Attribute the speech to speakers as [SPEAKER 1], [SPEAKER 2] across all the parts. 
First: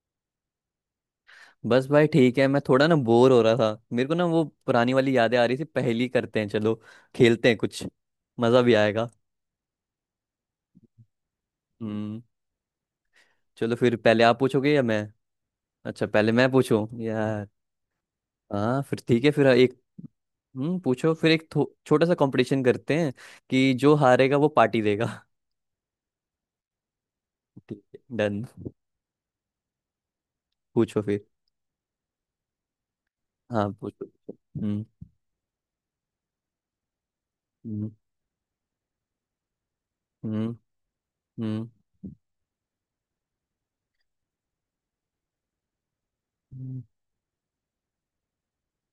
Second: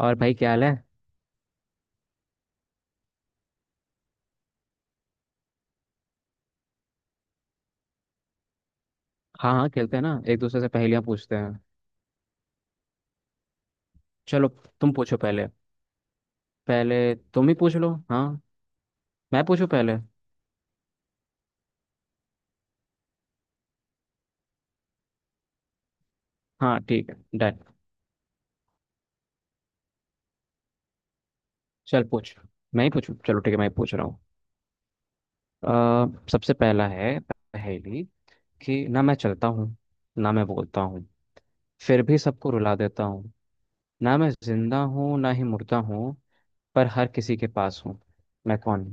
[SPEAKER 1] और भाई क्या हाल है।
[SPEAKER 2] बस भाई ठीक है। मैं थोड़ा ना बोर हो रहा था। मेरे को ना वो पुरानी वाली यादें आ रही थी। पहेली करते हैं, चलो खेलते हैं कुछ। मजा भी आएगा।
[SPEAKER 1] हाँ हाँ, खेलते हैं ना, एक दूसरे से पहेलियाँ पूछते हैं।
[SPEAKER 2] हम्म। चलो फिर, पहले आप
[SPEAKER 1] चलो
[SPEAKER 2] पूछोगे या
[SPEAKER 1] तुम
[SPEAKER 2] मैं?
[SPEAKER 1] पूछो पहले।
[SPEAKER 2] अच्छा, पहले मैं पूछूं
[SPEAKER 1] पहले
[SPEAKER 2] यार।
[SPEAKER 1] तुम ही पूछ लो, हाँ।
[SPEAKER 2] हाँ, फिर ठीक है।
[SPEAKER 1] मैं
[SPEAKER 2] फिर
[SPEAKER 1] पूछूँ
[SPEAKER 2] एक।
[SPEAKER 1] पहले।
[SPEAKER 2] पूछो फिर। एक छोटा सा कंपटीशन करते हैं, कि जो हारेगा वो पार्टी देगा।
[SPEAKER 1] हाँ ठीक है, डन।
[SPEAKER 2] ठीक है डन। पूछो फिर।
[SPEAKER 1] चल पूछ। मैं ही पूछूँ, चलो ठीक है, मैं
[SPEAKER 2] हाँ,
[SPEAKER 1] ही पूछ रहा
[SPEAKER 2] पूछो।
[SPEAKER 1] हूँ।
[SPEAKER 2] हम्म।
[SPEAKER 1] सबसे पहला है
[SPEAKER 2] हम्म।
[SPEAKER 1] पहेली कि ना मैं चलता हूँ, ना मैं
[SPEAKER 2] हम्म।
[SPEAKER 1] बोलता हूँ,
[SPEAKER 2] हम्म।
[SPEAKER 1] फिर भी सबको रुला देता हूँ। ना मैं जिंदा हूँ ना ही मुर्दा हूँ, पर हर किसी के पास हूँ। मैं कौन?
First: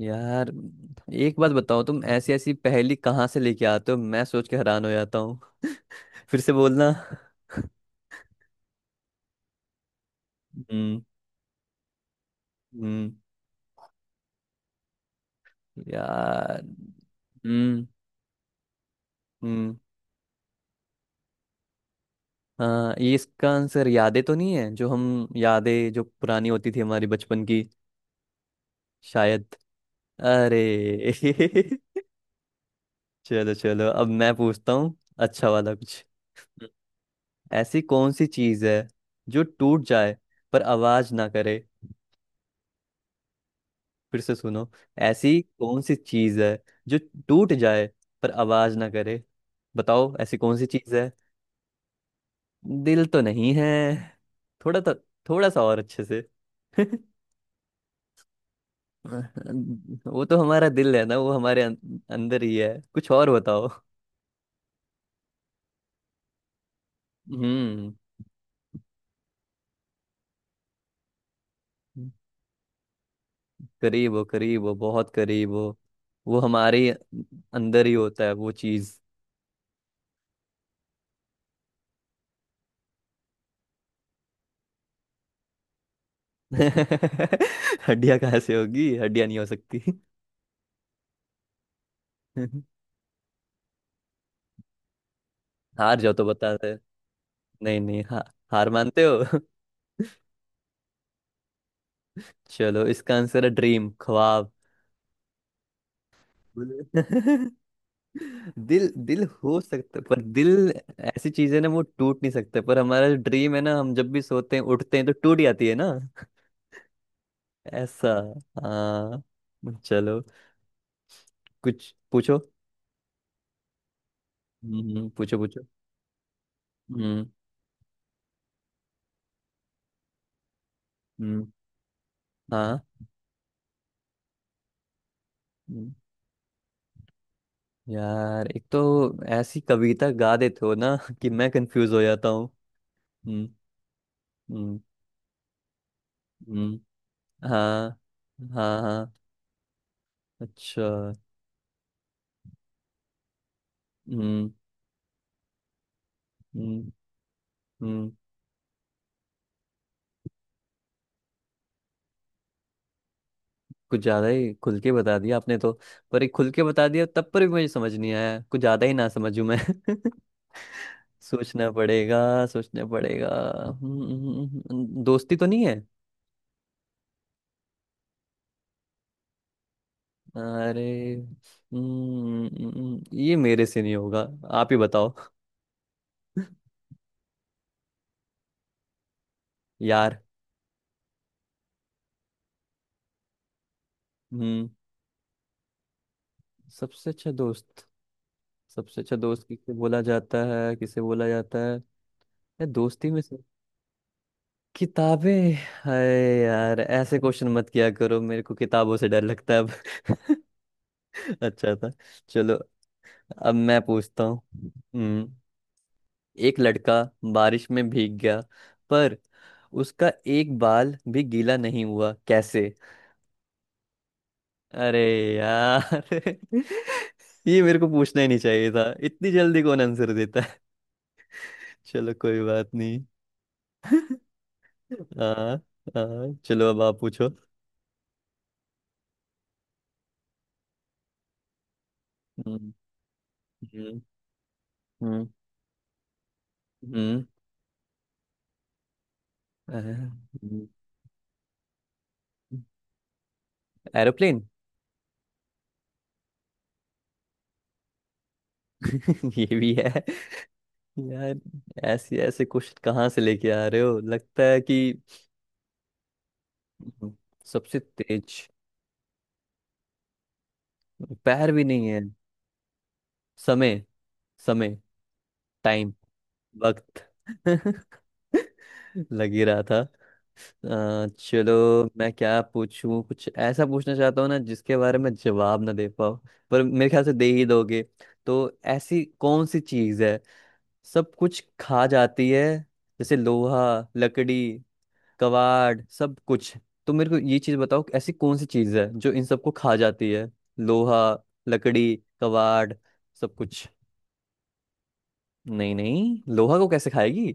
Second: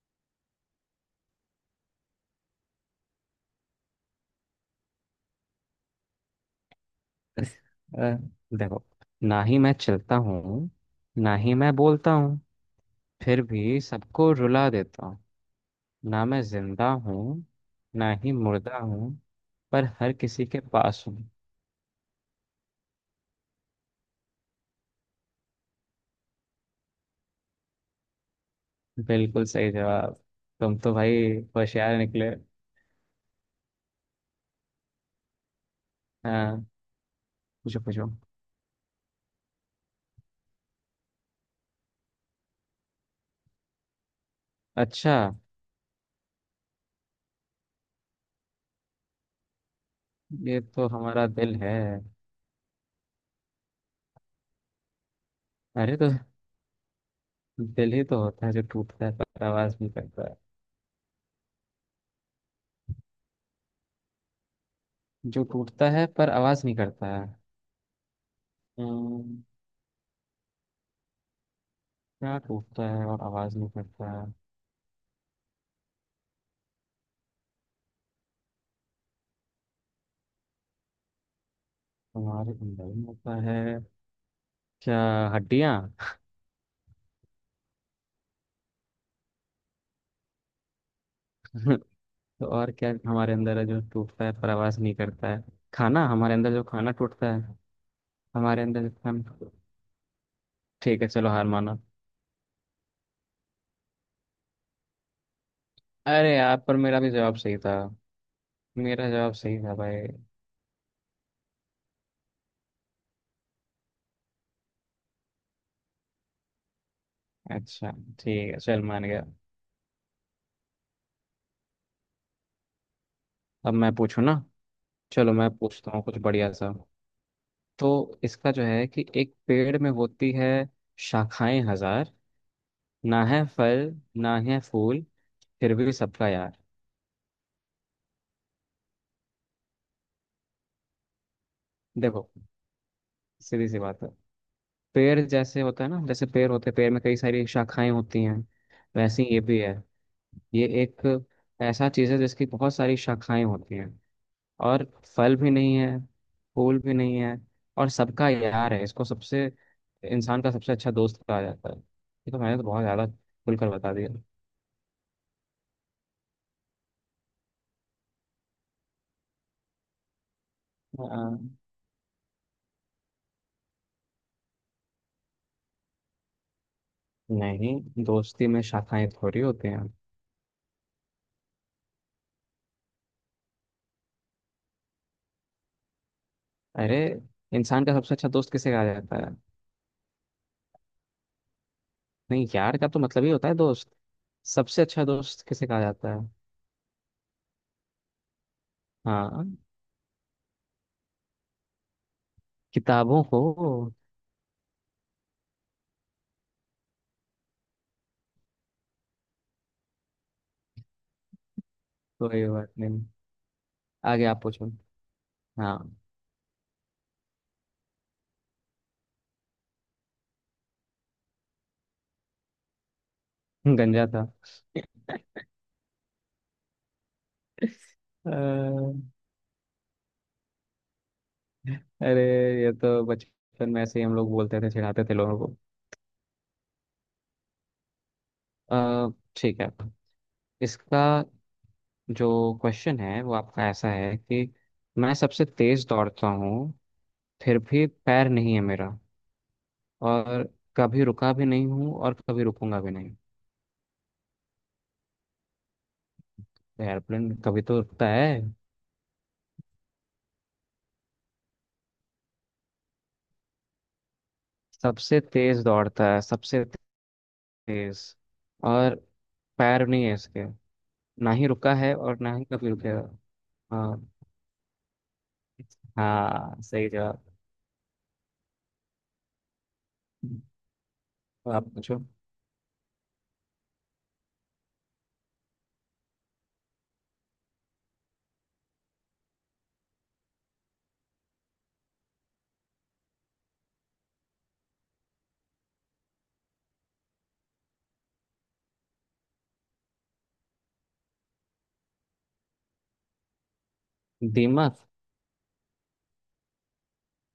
[SPEAKER 2] यार, एक बात बताओ, तुम ऐसी ऐसी पहेली कहाँ से लेके आते हो, मैं सोच के हैरान हो जाता हूँ। फिर से बोलना।
[SPEAKER 1] अ, देखो, ना ही मैं चलता हूँ,
[SPEAKER 2] हम्म।
[SPEAKER 1] ना ही मैं बोलता हूँ,
[SPEAKER 2] हम्म।
[SPEAKER 1] फिर भी सबको रुला देता हूँ। ना मैं
[SPEAKER 2] यार।
[SPEAKER 1] जिंदा हूँ
[SPEAKER 2] हम्म।
[SPEAKER 1] ना ही मुर्दा हूँ,
[SPEAKER 2] हम्म।
[SPEAKER 1] पर हर किसी के पास हूँ।
[SPEAKER 2] हाँ, ये इसका आंसर यादें तो नहीं है, जो हम यादें जो पुरानी होती थी हमारी बचपन की। शायद।
[SPEAKER 1] बिल्कुल सही जवाब। तुम तो
[SPEAKER 2] अरे।
[SPEAKER 1] भाई होशियार निकले।
[SPEAKER 2] चलो चलो, अब मैं पूछता हूँ। अच्छा वाला कुछ।
[SPEAKER 1] हाँ,
[SPEAKER 2] ऐसी
[SPEAKER 1] पूछो पूछो।
[SPEAKER 2] कौन सी चीज है जो टूट जाए पर आवाज ना करे? फिर से सुनो।
[SPEAKER 1] अच्छा।
[SPEAKER 2] ऐसी कौन सी चीज है? जो टूट जाए पर आवाज ना करे? बताओ ऐसी कौन
[SPEAKER 1] ये
[SPEAKER 2] सी
[SPEAKER 1] तो
[SPEAKER 2] चीज है?
[SPEAKER 1] हमारा दिल है।
[SPEAKER 2] दिल तो नहीं है। थोड़ा तो, थोड़ा सा और
[SPEAKER 1] अरे
[SPEAKER 2] अच्छे
[SPEAKER 1] तो
[SPEAKER 2] से।
[SPEAKER 1] दिल ही तो होता है जो टूटता है पर आवाज नहीं
[SPEAKER 2] वो
[SPEAKER 1] करता है।
[SPEAKER 2] तो हमारा दिल है ना, वो हमारे अंदर ही है। कुछ और बताओ।
[SPEAKER 1] जो टूटता है पर आवाज नहीं करता है।
[SPEAKER 2] हम्म।
[SPEAKER 1] हम्म, क्या टूटता है और आवाज नहीं करता?
[SPEAKER 2] करीब हो, करीब हो, बहुत करीब हो। वो हमारे ही अंदर ही होता है वो चीज।
[SPEAKER 1] हमारे अंदर में होता है? क्या? हड्डियाँ?
[SPEAKER 2] हड्डियां कहाँ से होगी? हड्डियां नहीं हो सकती।
[SPEAKER 1] तो और क्या हमारे अंदर है जो टूटता है पर आवाज नहीं करता है?
[SPEAKER 2] हार
[SPEAKER 1] खाना,
[SPEAKER 2] जाओ तो
[SPEAKER 1] हमारे
[SPEAKER 2] बता
[SPEAKER 1] अंदर जो
[SPEAKER 2] दे।
[SPEAKER 1] खाना टूटता है।
[SPEAKER 2] नहीं नहीं,
[SPEAKER 1] हमारे
[SPEAKER 2] हार
[SPEAKER 1] अंदर जो
[SPEAKER 2] मानते
[SPEAKER 1] खाना।
[SPEAKER 2] हो?
[SPEAKER 1] ठीक है चलो, हार माना।
[SPEAKER 2] चलो, इसका आंसर है ड्रीम, ख्वाब।
[SPEAKER 1] अरे यार, पर
[SPEAKER 2] बोले-
[SPEAKER 1] मेरा भी जवाब सही था।
[SPEAKER 2] दिल,
[SPEAKER 1] मेरा
[SPEAKER 2] दिल
[SPEAKER 1] जवाब सही
[SPEAKER 2] हो
[SPEAKER 1] था
[SPEAKER 2] सकता है,
[SPEAKER 1] भाई।
[SPEAKER 2] पर दिल ऐसी चीज है ना, वो टूट नहीं सकता, पर हमारा जो ड्रीम है ना, हम जब भी सोते हैं उठते हैं तो टूट जाती है ना।
[SPEAKER 1] अच्छा,
[SPEAKER 2] ऐसा।
[SPEAKER 1] ठीक है, चल मान
[SPEAKER 2] हाँ।
[SPEAKER 1] गया।
[SPEAKER 2] चलो, कुछ पूछो।
[SPEAKER 1] अब मैं पूछूँ ना। चलो
[SPEAKER 2] पूछो
[SPEAKER 1] मैं
[SPEAKER 2] पूछो।
[SPEAKER 1] पूछता हूँ कुछ बढ़िया सा।
[SPEAKER 2] हम्म।
[SPEAKER 1] तो इसका जो है कि एक पेड़ में होती है
[SPEAKER 2] हम्म।
[SPEAKER 1] शाखाएं हजार,
[SPEAKER 2] हाँ।
[SPEAKER 1] ना है फल ना है फूल, फिर
[SPEAKER 2] हम्म।
[SPEAKER 1] भी सबका यार।
[SPEAKER 2] यार, एक तो ऐसी कविता गा देते हो ना, कि मैं कंफ्यूज हो जाता
[SPEAKER 1] देखो,
[SPEAKER 2] हूँ। हम्म।
[SPEAKER 1] सीधी सी बात है।
[SPEAKER 2] हम्म।
[SPEAKER 1] पेड़ जैसे होता है ना, जैसे पेड़ होते हैं,
[SPEAKER 2] हम्म।
[SPEAKER 1] पेड़ में कई सारी शाखाएं
[SPEAKER 2] हाँ।
[SPEAKER 1] होती हैं।
[SPEAKER 2] हाँ हाँ।
[SPEAKER 1] वैसे ही ये भी है। ये
[SPEAKER 2] अच्छा।
[SPEAKER 1] एक ऐसा चीज है जिसकी बहुत सारी शाखाएं होती हैं,
[SPEAKER 2] हम्म।
[SPEAKER 1] और फल भी नहीं है, फूल
[SPEAKER 2] हम्म।
[SPEAKER 1] भी नहीं है, और
[SPEAKER 2] हम्म।
[SPEAKER 1] सबका यार है। इसको सबसे, इंसान का सबसे अच्छा दोस्त कहा जाता है। ये तो मैंने तो बहुत ज्यादा खुलकर बता
[SPEAKER 2] कुछ
[SPEAKER 1] दिया।
[SPEAKER 2] ज्यादा ही खुल के बता दिया आपने तो। पर एक खुल के बता दिया तब पर भी मुझे समझ नहीं आया, कुछ ज्यादा ही ना समझूं मैं।
[SPEAKER 1] आ,
[SPEAKER 2] सोचना पड़ेगा, सोचना पड़ेगा। दोस्ती तो नहीं है।
[SPEAKER 1] नहीं, दोस्ती में शाखाएं थोड़ी होती हैं।
[SPEAKER 2] अरे। ये मेरे से नहीं होगा। आप ही बताओ।
[SPEAKER 1] अरे, इंसान का सबसे अच्छा दोस्त किसे कहा जाता है?
[SPEAKER 2] यार।
[SPEAKER 1] नहीं, यार का तो मतलब ही होता है दोस्त।
[SPEAKER 2] हम्म।
[SPEAKER 1] सबसे अच्छा दोस्त किसे कहा जाता है?
[SPEAKER 2] सबसे अच्छा दोस्त, सबसे अच्छा
[SPEAKER 1] हाँ,
[SPEAKER 2] दोस्त किसे बोला जाता है? किसे बोला जाता है? यार, दोस्ती में
[SPEAKER 1] किताबों
[SPEAKER 2] से।
[SPEAKER 1] को।
[SPEAKER 2] किताबें। हाय। यार, ऐसे क्वेश्चन मत किया करो, मेरे को किताबों से डर लगता है अब। अच्छा था।
[SPEAKER 1] कोई
[SPEAKER 2] चलो,
[SPEAKER 1] बात नहीं।
[SPEAKER 2] अब मैं पूछता
[SPEAKER 1] आगे आप
[SPEAKER 2] हूँ।
[SPEAKER 1] पूछो।
[SPEAKER 2] हम्म।
[SPEAKER 1] हाँ।
[SPEAKER 2] एक लड़का बारिश में भीग गया, पर उसका एक बाल भी गीला नहीं हुआ, कैसे?
[SPEAKER 1] गंजा था।
[SPEAKER 2] अरे यार, ये मेरे को पूछना ही
[SPEAKER 1] अ,
[SPEAKER 2] नहीं चाहिए था, इतनी जल्दी कौन आंसर देता है। चलो,
[SPEAKER 1] अरे,
[SPEAKER 2] कोई बात
[SPEAKER 1] ये
[SPEAKER 2] नहीं।
[SPEAKER 1] तो बचपन में ऐसे ही हम लोग बोलते थे, चिढ़ाते थे लोगों को।
[SPEAKER 2] हाँ। हाँ, चलो अब आप पूछो।
[SPEAKER 1] ठीक है। इसका जो
[SPEAKER 2] हम्म।
[SPEAKER 1] क्वेश्चन है वो आपका ऐसा
[SPEAKER 2] हम्म।
[SPEAKER 1] है कि मैं
[SPEAKER 2] हम्म।
[SPEAKER 1] सबसे तेज दौड़ता हूँ,
[SPEAKER 2] हम्म,
[SPEAKER 1] फिर भी पैर नहीं है मेरा।
[SPEAKER 2] अ,
[SPEAKER 1] और
[SPEAKER 2] हम्म,
[SPEAKER 1] कभी रुका भी नहीं हूँ और कभी रुकूंगा भी नहीं।
[SPEAKER 2] एरोप्लेन।
[SPEAKER 1] एयरप्लेन कभी तो रुकता है।
[SPEAKER 2] ये भी है। यार, ऐसे ऐसे क्वेश्चन कहाँ से लेके आ रहे हो, लगता है कि।
[SPEAKER 1] सबसे तेज दौड़ता है, सबसे
[SPEAKER 2] सबसे
[SPEAKER 1] तेज,
[SPEAKER 2] तेज।
[SPEAKER 1] और पैर नहीं है इसके, ना ही
[SPEAKER 2] पैर भी
[SPEAKER 1] रुका
[SPEAKER 2] नहीं
[SPEAKER 1] है
[SPEAKER 2] है।
[SPEAKER 1] और ना ही कभी रुकेगा।
[SPEAKER 2] समय।
[SPEAKER 1] हाँ।
[SPEAKER 2] समय। टाइम।
[SPEAKER 1] हाँ सही
[SPEAKER 2] वक्त।
[SPEAKER 1] जवाब।
[SPEAKER 2] लग ही रहा था।
[SPEAKER 1] तो
[SPEAKER 2] चलो।
[SPEAKER 1] आप पूछो।
[SPEAKER 2] मैं क्या पूछूं? कुछ ऐसा पूछना चाहता हूँ ना, जिसके बारे में जवाब ना दे पाओ। पर मेरे ख्याल से दे ही दोगे। तो ऐसी कौन सी चीज है, सब कुछ खा जाती है? जैसे लोहा, लकड़ी, कबाड़, सब कुछ। तो मेरे को ये चीज बताओ, ऐसी कौन सी चीज है जो इन सबको खा जाती है? लोहा, लकड़ी, कबाड़, सब कुछ।
[SPEAKER 1] दीमक।
[SPEAKER 2] नहीं नहीं, लोहा को कैसे खाएगी?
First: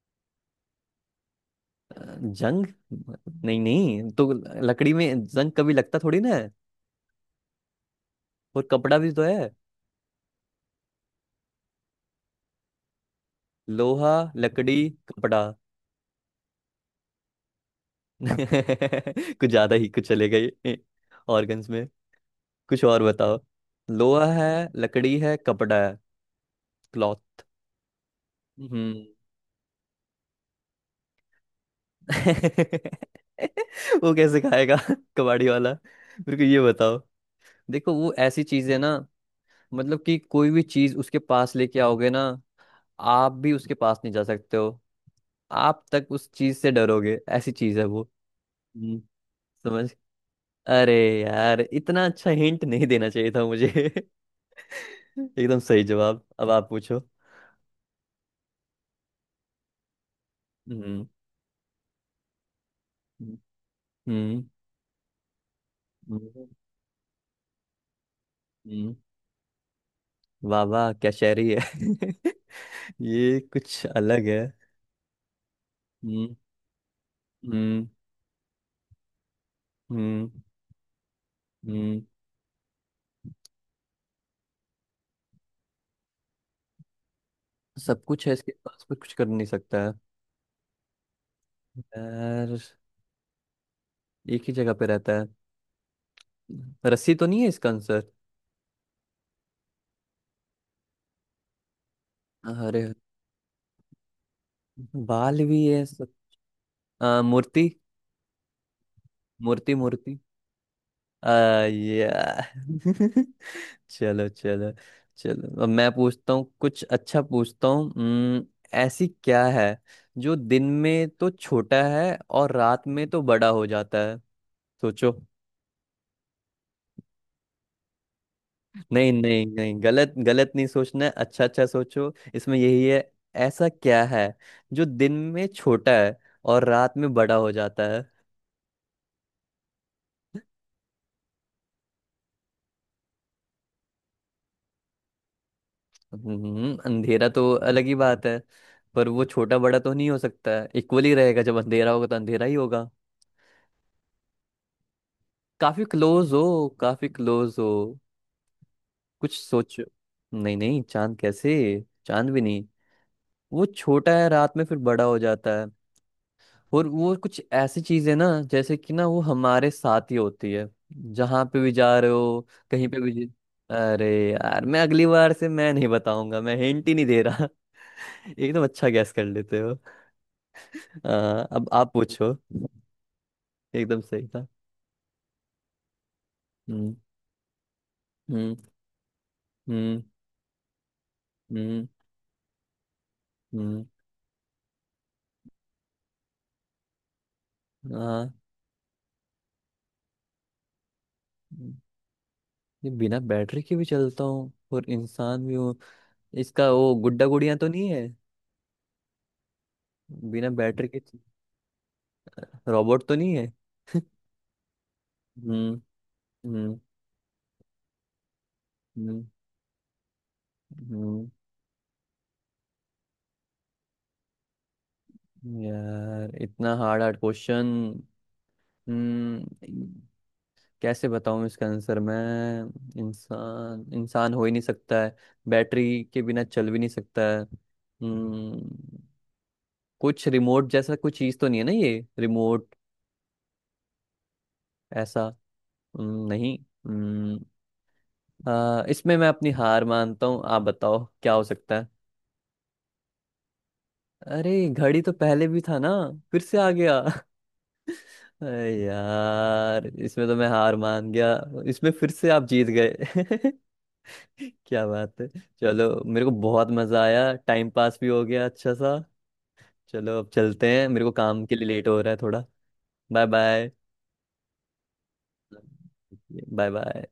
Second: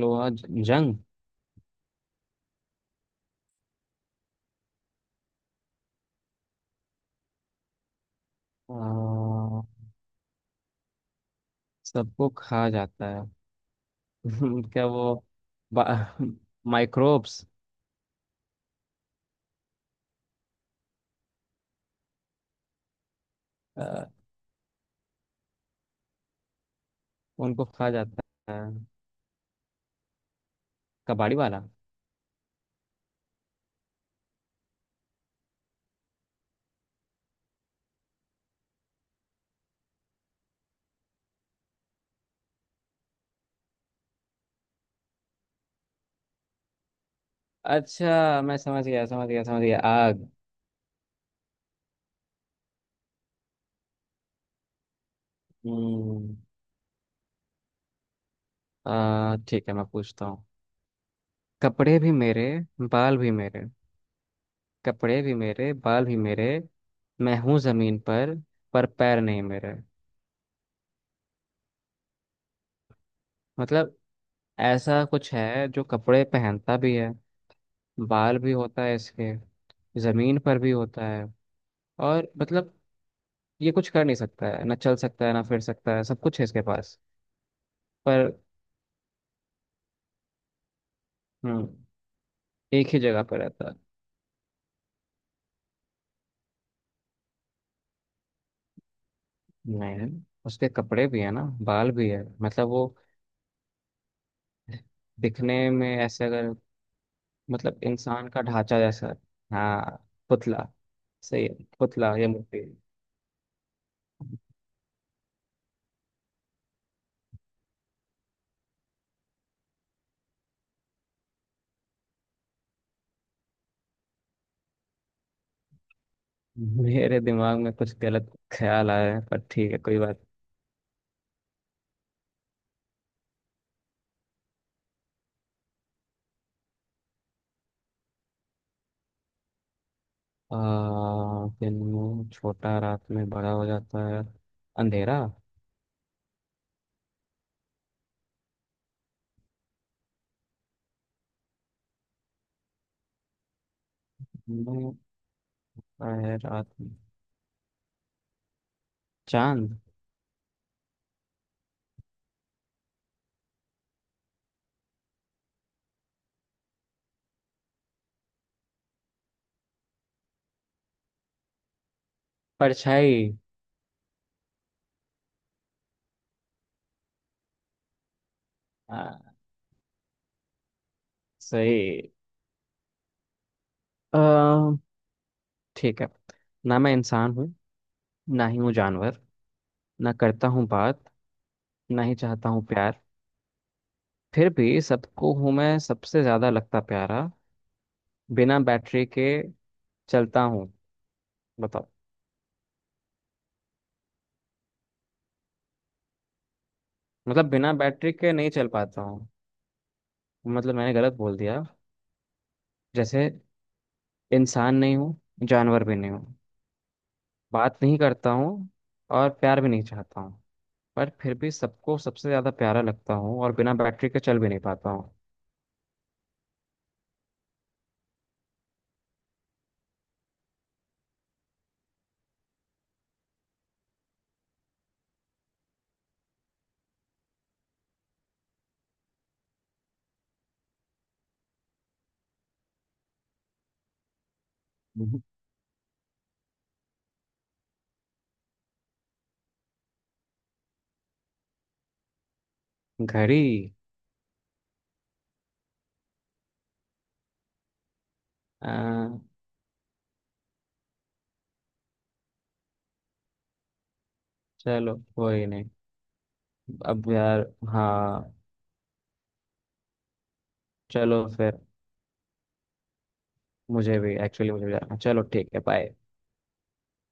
[SPEAKER 1] लोहा, जंग।
[SPEAKER 2] जंग। नहीं नहीं तो, लकड़ी में जंग कभी लगता थोड़ी ना है, और
[SPEAKER 1] आ,
[SPEAKER 2] कपड़ा भी तो है।
[SPEAKER 1] सबको खा जाता है।
[SPEAKER 2] लोहा, लकड़ी,
[SPEAKER 1] क्या वो,
[SPEAKER 2] कपड़ा।
[SPEAKER 1] माइक्रोब्स?
[SPEAKER 2] कुछ ज्यादा ही कुछ चले गए ऑर्गन्स में। कुछ और बताओ। लोहा है, लकड़ी है, कपड़ा है। क्लॉथ।
[SPEAKER 1] उनको खा जाता है, कबाड़ी वाला।
[SPEAKER 2] वो कैसे खाएगा? कबाड़ी वाला। मेरे को ये बताओ। देखो, वो ऐसी चीज है ना, मतलब कि कोई भी चीज उसके पास लेके आओगे ना, आप भी उसके पास नहीं जा सकते हो। आप तक उस चीज से डरोगे, ऐसी चीज है वो।
[SPEAKER 1] अच्छा मैं समझ
[SPEAKER 2] हम्म,
[SPEAKER 1] गया, समझ गया, समझ गया,
[SPEAKER 2] समझ।
[SPEAKER 1] आग।
[SPEAKER 2] अरे। यार, इतना अच्छा हिंट नहीं देना चाहिए था मुझे। एकदम सही जवाब,
[SPEAKER 1] हम्म।
[SPEAKER 2] अब आप पूछो।
[SPEAKER 1] ठीक है, मैं पूछता हूँ।
[SPEAKER 2] हम्म।
[SPEAKER 1] कपड़े भी मेरे, बाल भी
[SPEAKER 2] हम्म।
[SPEAKER 1] मेरे।
[SPEAKER 2] हम्म।
[SPEAKER 1] कपड़े भी मेरे, बाल भी मेरे, मैं हूँ जमीन पर
[SPEAKER 2] हम्म।
[SPEAKER 1] पैर नहीं मेरे।
[SPEAKER 2] वाह वाह, क्या शायरी है। ये कुछ
[SPEAKER 1] मतलब
[SPEAKER 2] अलग है।
[SPEAKER 1] ऐसा कुछ है जो कपड़े
[SPEAKER 2] हम्म।
[SPEAKER 1] पहनता भी है,
[SPEAKER 2] हम्म।
[SPEAKER 1] बाल भी होता है इसके,
[SPEAKER 2] हम्म।
[SPEAKER 1] जमीन पर भी होता है,
[SPEAKER 2] हम्म।
[SPEAKER 1] और मतलब ये कुछ कर नहीं सकता है, ना चल सकता है ना फिर सकता है, सब कुछ है इसके पास
[SPEAKER 2] सब कुछ है
[SPEAKER 1] पर।
[SPEAKER 2] इसके पास पर कुछ कर नहीं सकता है।
[SPEAKER 1] हम्म।
[SPEAKER 2] यार।
[SPEAKER 1] एक ही जगह पर रहता है।
[SPEAKER 2] एक ही जगह पे रहता है। रस्सी तो नहीं है इसका आंसर?
[SPEAKER 1] नहीं, उसके कपड़े भी है ना, बाल भी है, मतलब
[SPEAKER 2] अरे।
[SPEAKER 1] वो
[SPEAKER 2] बाल
[SPEAKER 1] दिखने
[SPEAKER 2] भी है
[SPEAKER 1] में
[SPEAKER 2] सब।
[SPEAKER 1] ऐसे, अगर
[SPEAKER 2] मूर्ति।
[SPEAKER 1] मतलब इंसान का ढांचा जैसा।
[SPEAKER 2] मूर्ति,
[SPEAKER 1] हाँ,
[SPEAKER 2] मूर्ति।
[SPEAKER 1] पुतला।
[SPEAKER 2] आ,
[SPEAKER 1] सही है। पुतला या मूर्ति।
[SPEAKER 2] यार। चलो चलो। चलो अब मैं पूछता हूँ, कुछ अच्छा पूछता हूँ। हम्म। ऐसी क्या है जो दिन में तो छोटा है और रात में तो बड़ा हो जाता है? सोचो।
[SPEAKER 1] मेरे दिमाग में कुछ गलत ख्याल
[SPEAKER 2] नहीं
[SPEAKER 1] आया है, पर
[SPEAKER 2] नहीं
[SPEAKER 1] ठीक
[SPEAKER 2] नहीं,
[SPEAKER 1] है कोई
[SPEAKER 2] गलत
[SPEAKER 1] बात।
[SPEAKER 2] गलत नहीं सोचना है, अच्छा अच्छा सोचो इसमें, यही है। ऐसा क्या है जो दिन में छोटा है और रात में बड़ा हो जाता है?
[SPEAKER 1] आ, दिन में छोटा, रात में बड़ा हो जाता है। अंधेरा।
[SPEAKER 2] अंधेरा तो अलग ही बात है। पर वो छोटा बड़ा तो नहीं हो सकता है, इक्वली रहेगा, जब अंधेरा होगा तो अंधेरा ही होगा।
[SPEAKER 1] दिन में
[SPEAKER 2] काफी
[SPEAKER 1] बड़ा
[SPEAKER 2] क्लोज
[SPEAKER 1] है
[SPEAKER 2] हो,
[SPEAKER 1] रात में।
[SPEAKER 2] काफी क्लोज हो। कुछ
[SPEAKER 1] चांद।
[SPEAKER 2] सोचो। नहीं नहीं, चांद कैसे? चांद भी नहीं। वो छोटा है रात में, फिर बड़ा हो जाता है। और वो कुछ ऐसी चीज है ना, जैसे कि ना वो हमारे साथ ही होती है, जहां पे भी जा रहे हो, कहीं पे भी।
[SPEAKER 1] परछाई।
[SPEAKER 2] अरे यार, मैं अगली बार से मैं नहीं बताऊंगा, मैं हिंट ही नहीं दे रहा। एकदम अच्छा गैस कर
[SPEAKER 1] हाँ
[SPEAKER 2] लेते हो। आ, अब आप
[SPEAKER 1] सही।
[SPEAKER 2] पूछो। एकदम सही था।
[SPEAKER 1] आ, ठीक है। ना मैं
[SPEAKER 2] हम्म।
[SPEAKER 1] इंसान हूँ, ना
[SPEAKER 2] हम्म।
[SPEAKER 1] ही हूँ जानवर,
[SPEAKER 2] हम्म।
[SPEAKER 1] ना करता हूँ बात,
[SPEAKER 2] हम्म।
[SPEAKER 1] ना ही चाहता हूँ प्यार,
[SPEAKER 2] हम्म।
[SPEAKER 1] फिर भी सबको हूँ मैं सबसे ज्यादा लगता प्यारा।
[SPEAKER 2] हाँ।
[SPEAKER 1] बिना बैटरी के चलता हूँ।
[SPEAKER 2] हम्म।
[SPEAKER 1] बताओ।
[SPEAKER 2] ये बिना बैटरी के भी चलता हूँ और इंसान भी हूँ? इसका वो गुड्डा
[SPEAKER 1] मतलब
[SPEAKER 2] गुड़िया तो
[SPEAKER 1] बिना
[SPEAKER 2] नहीं है?
[SPEAKER 1] बैटरी के नहीं चल पाता हूँ।
[SPEAKER 2] बिना
[SPEAKER 1] मतलब
[SPEAKER 2] बैटरी
[SPEAKER 1] मैंने
[SPEAKER 2] के।
[SPEAKER 1] गलत बोल दिया।
[SPEAKER 2] रोबोट तो
[SPEAKER 1] जैसे
[SPEAKER 2] नहीं है?
[SPEAKER 1] इंसान नहीं हूँ,
[SPEAKER 2] हम्म।
[SPEAKER 1] जानवर भी नहीं हूँ, बात नहीं करता हूँ
[SPEAKER 2] हम्म।
[SPEAKER 1] और प्यार भी नहीं चाहता हूँ। पर
[SPEAKER 2] हम्म,
[SPEAKER 1] फिर भी सबको सबसे ज्यादा प्यारा लगता हूँ, और बिना बैटरी के चल भी नहीं पाता हूँ।
[SPEAKER 2] यार इतना हार्ड हार्ड क्वेश्चन। हम्म। कैसे बताऊं इसका आंसर मैं? इंसान, इंसान हो ही नहीं सकता है। बैटरी के बिना चल भी नहीं सकता है। हम्म। कुछ रिमोट जैसा कुछ चीज तो नहीं है ना, ये रिमोट,
[SPEAKER 1] हम्म।
[SPEAKER 2] ऐसा? नहीं। हम्म। इसमें मैं अपनी हार मानता हूँ, आप बताओ क्या हो सकता है।
[SPEAKER 1] घड़ी।
[SPEAKER 2] अरे, घड़ी तो पहले भी था ना, फिर से आ गया। अरे
[SPEAKER 1] आ,
[SPEAKER 2] यार, इसमें तो मैं हार मान गया। इसमें फिर से आप जीत गए। क्या
[SPEAKER 1] चलो
[SPEAKER 2] बात है।
[SPEAKER 1] कोई नहीं।
[SPEAKER 2] चलो, मेरे को बहुत मजा
[SPEAKER 1] अब
[SPEAKER 2] आया,
[SPEAKER 1] यार।
[SPEAKER 2] टाइम पास भी हो
[SPEAKER 1] हाँ।
[SPEAKER 2] गया अच्छा सा। चलो, अब चलते हैं, मेरे को
[SPEAKER 1] चलो
[SPEAKER 2] काम के
[SPEAKER 1] फिर।
[SPEAKER 2] लिए लेट हो रहा है थोड़ा। Bye bye.
[SPEAKER 1] मुझे भी एक्चुअली, मुझे भी जाना। चलो ठीक है, बाय।
[SPEAKER 2] Bye bye.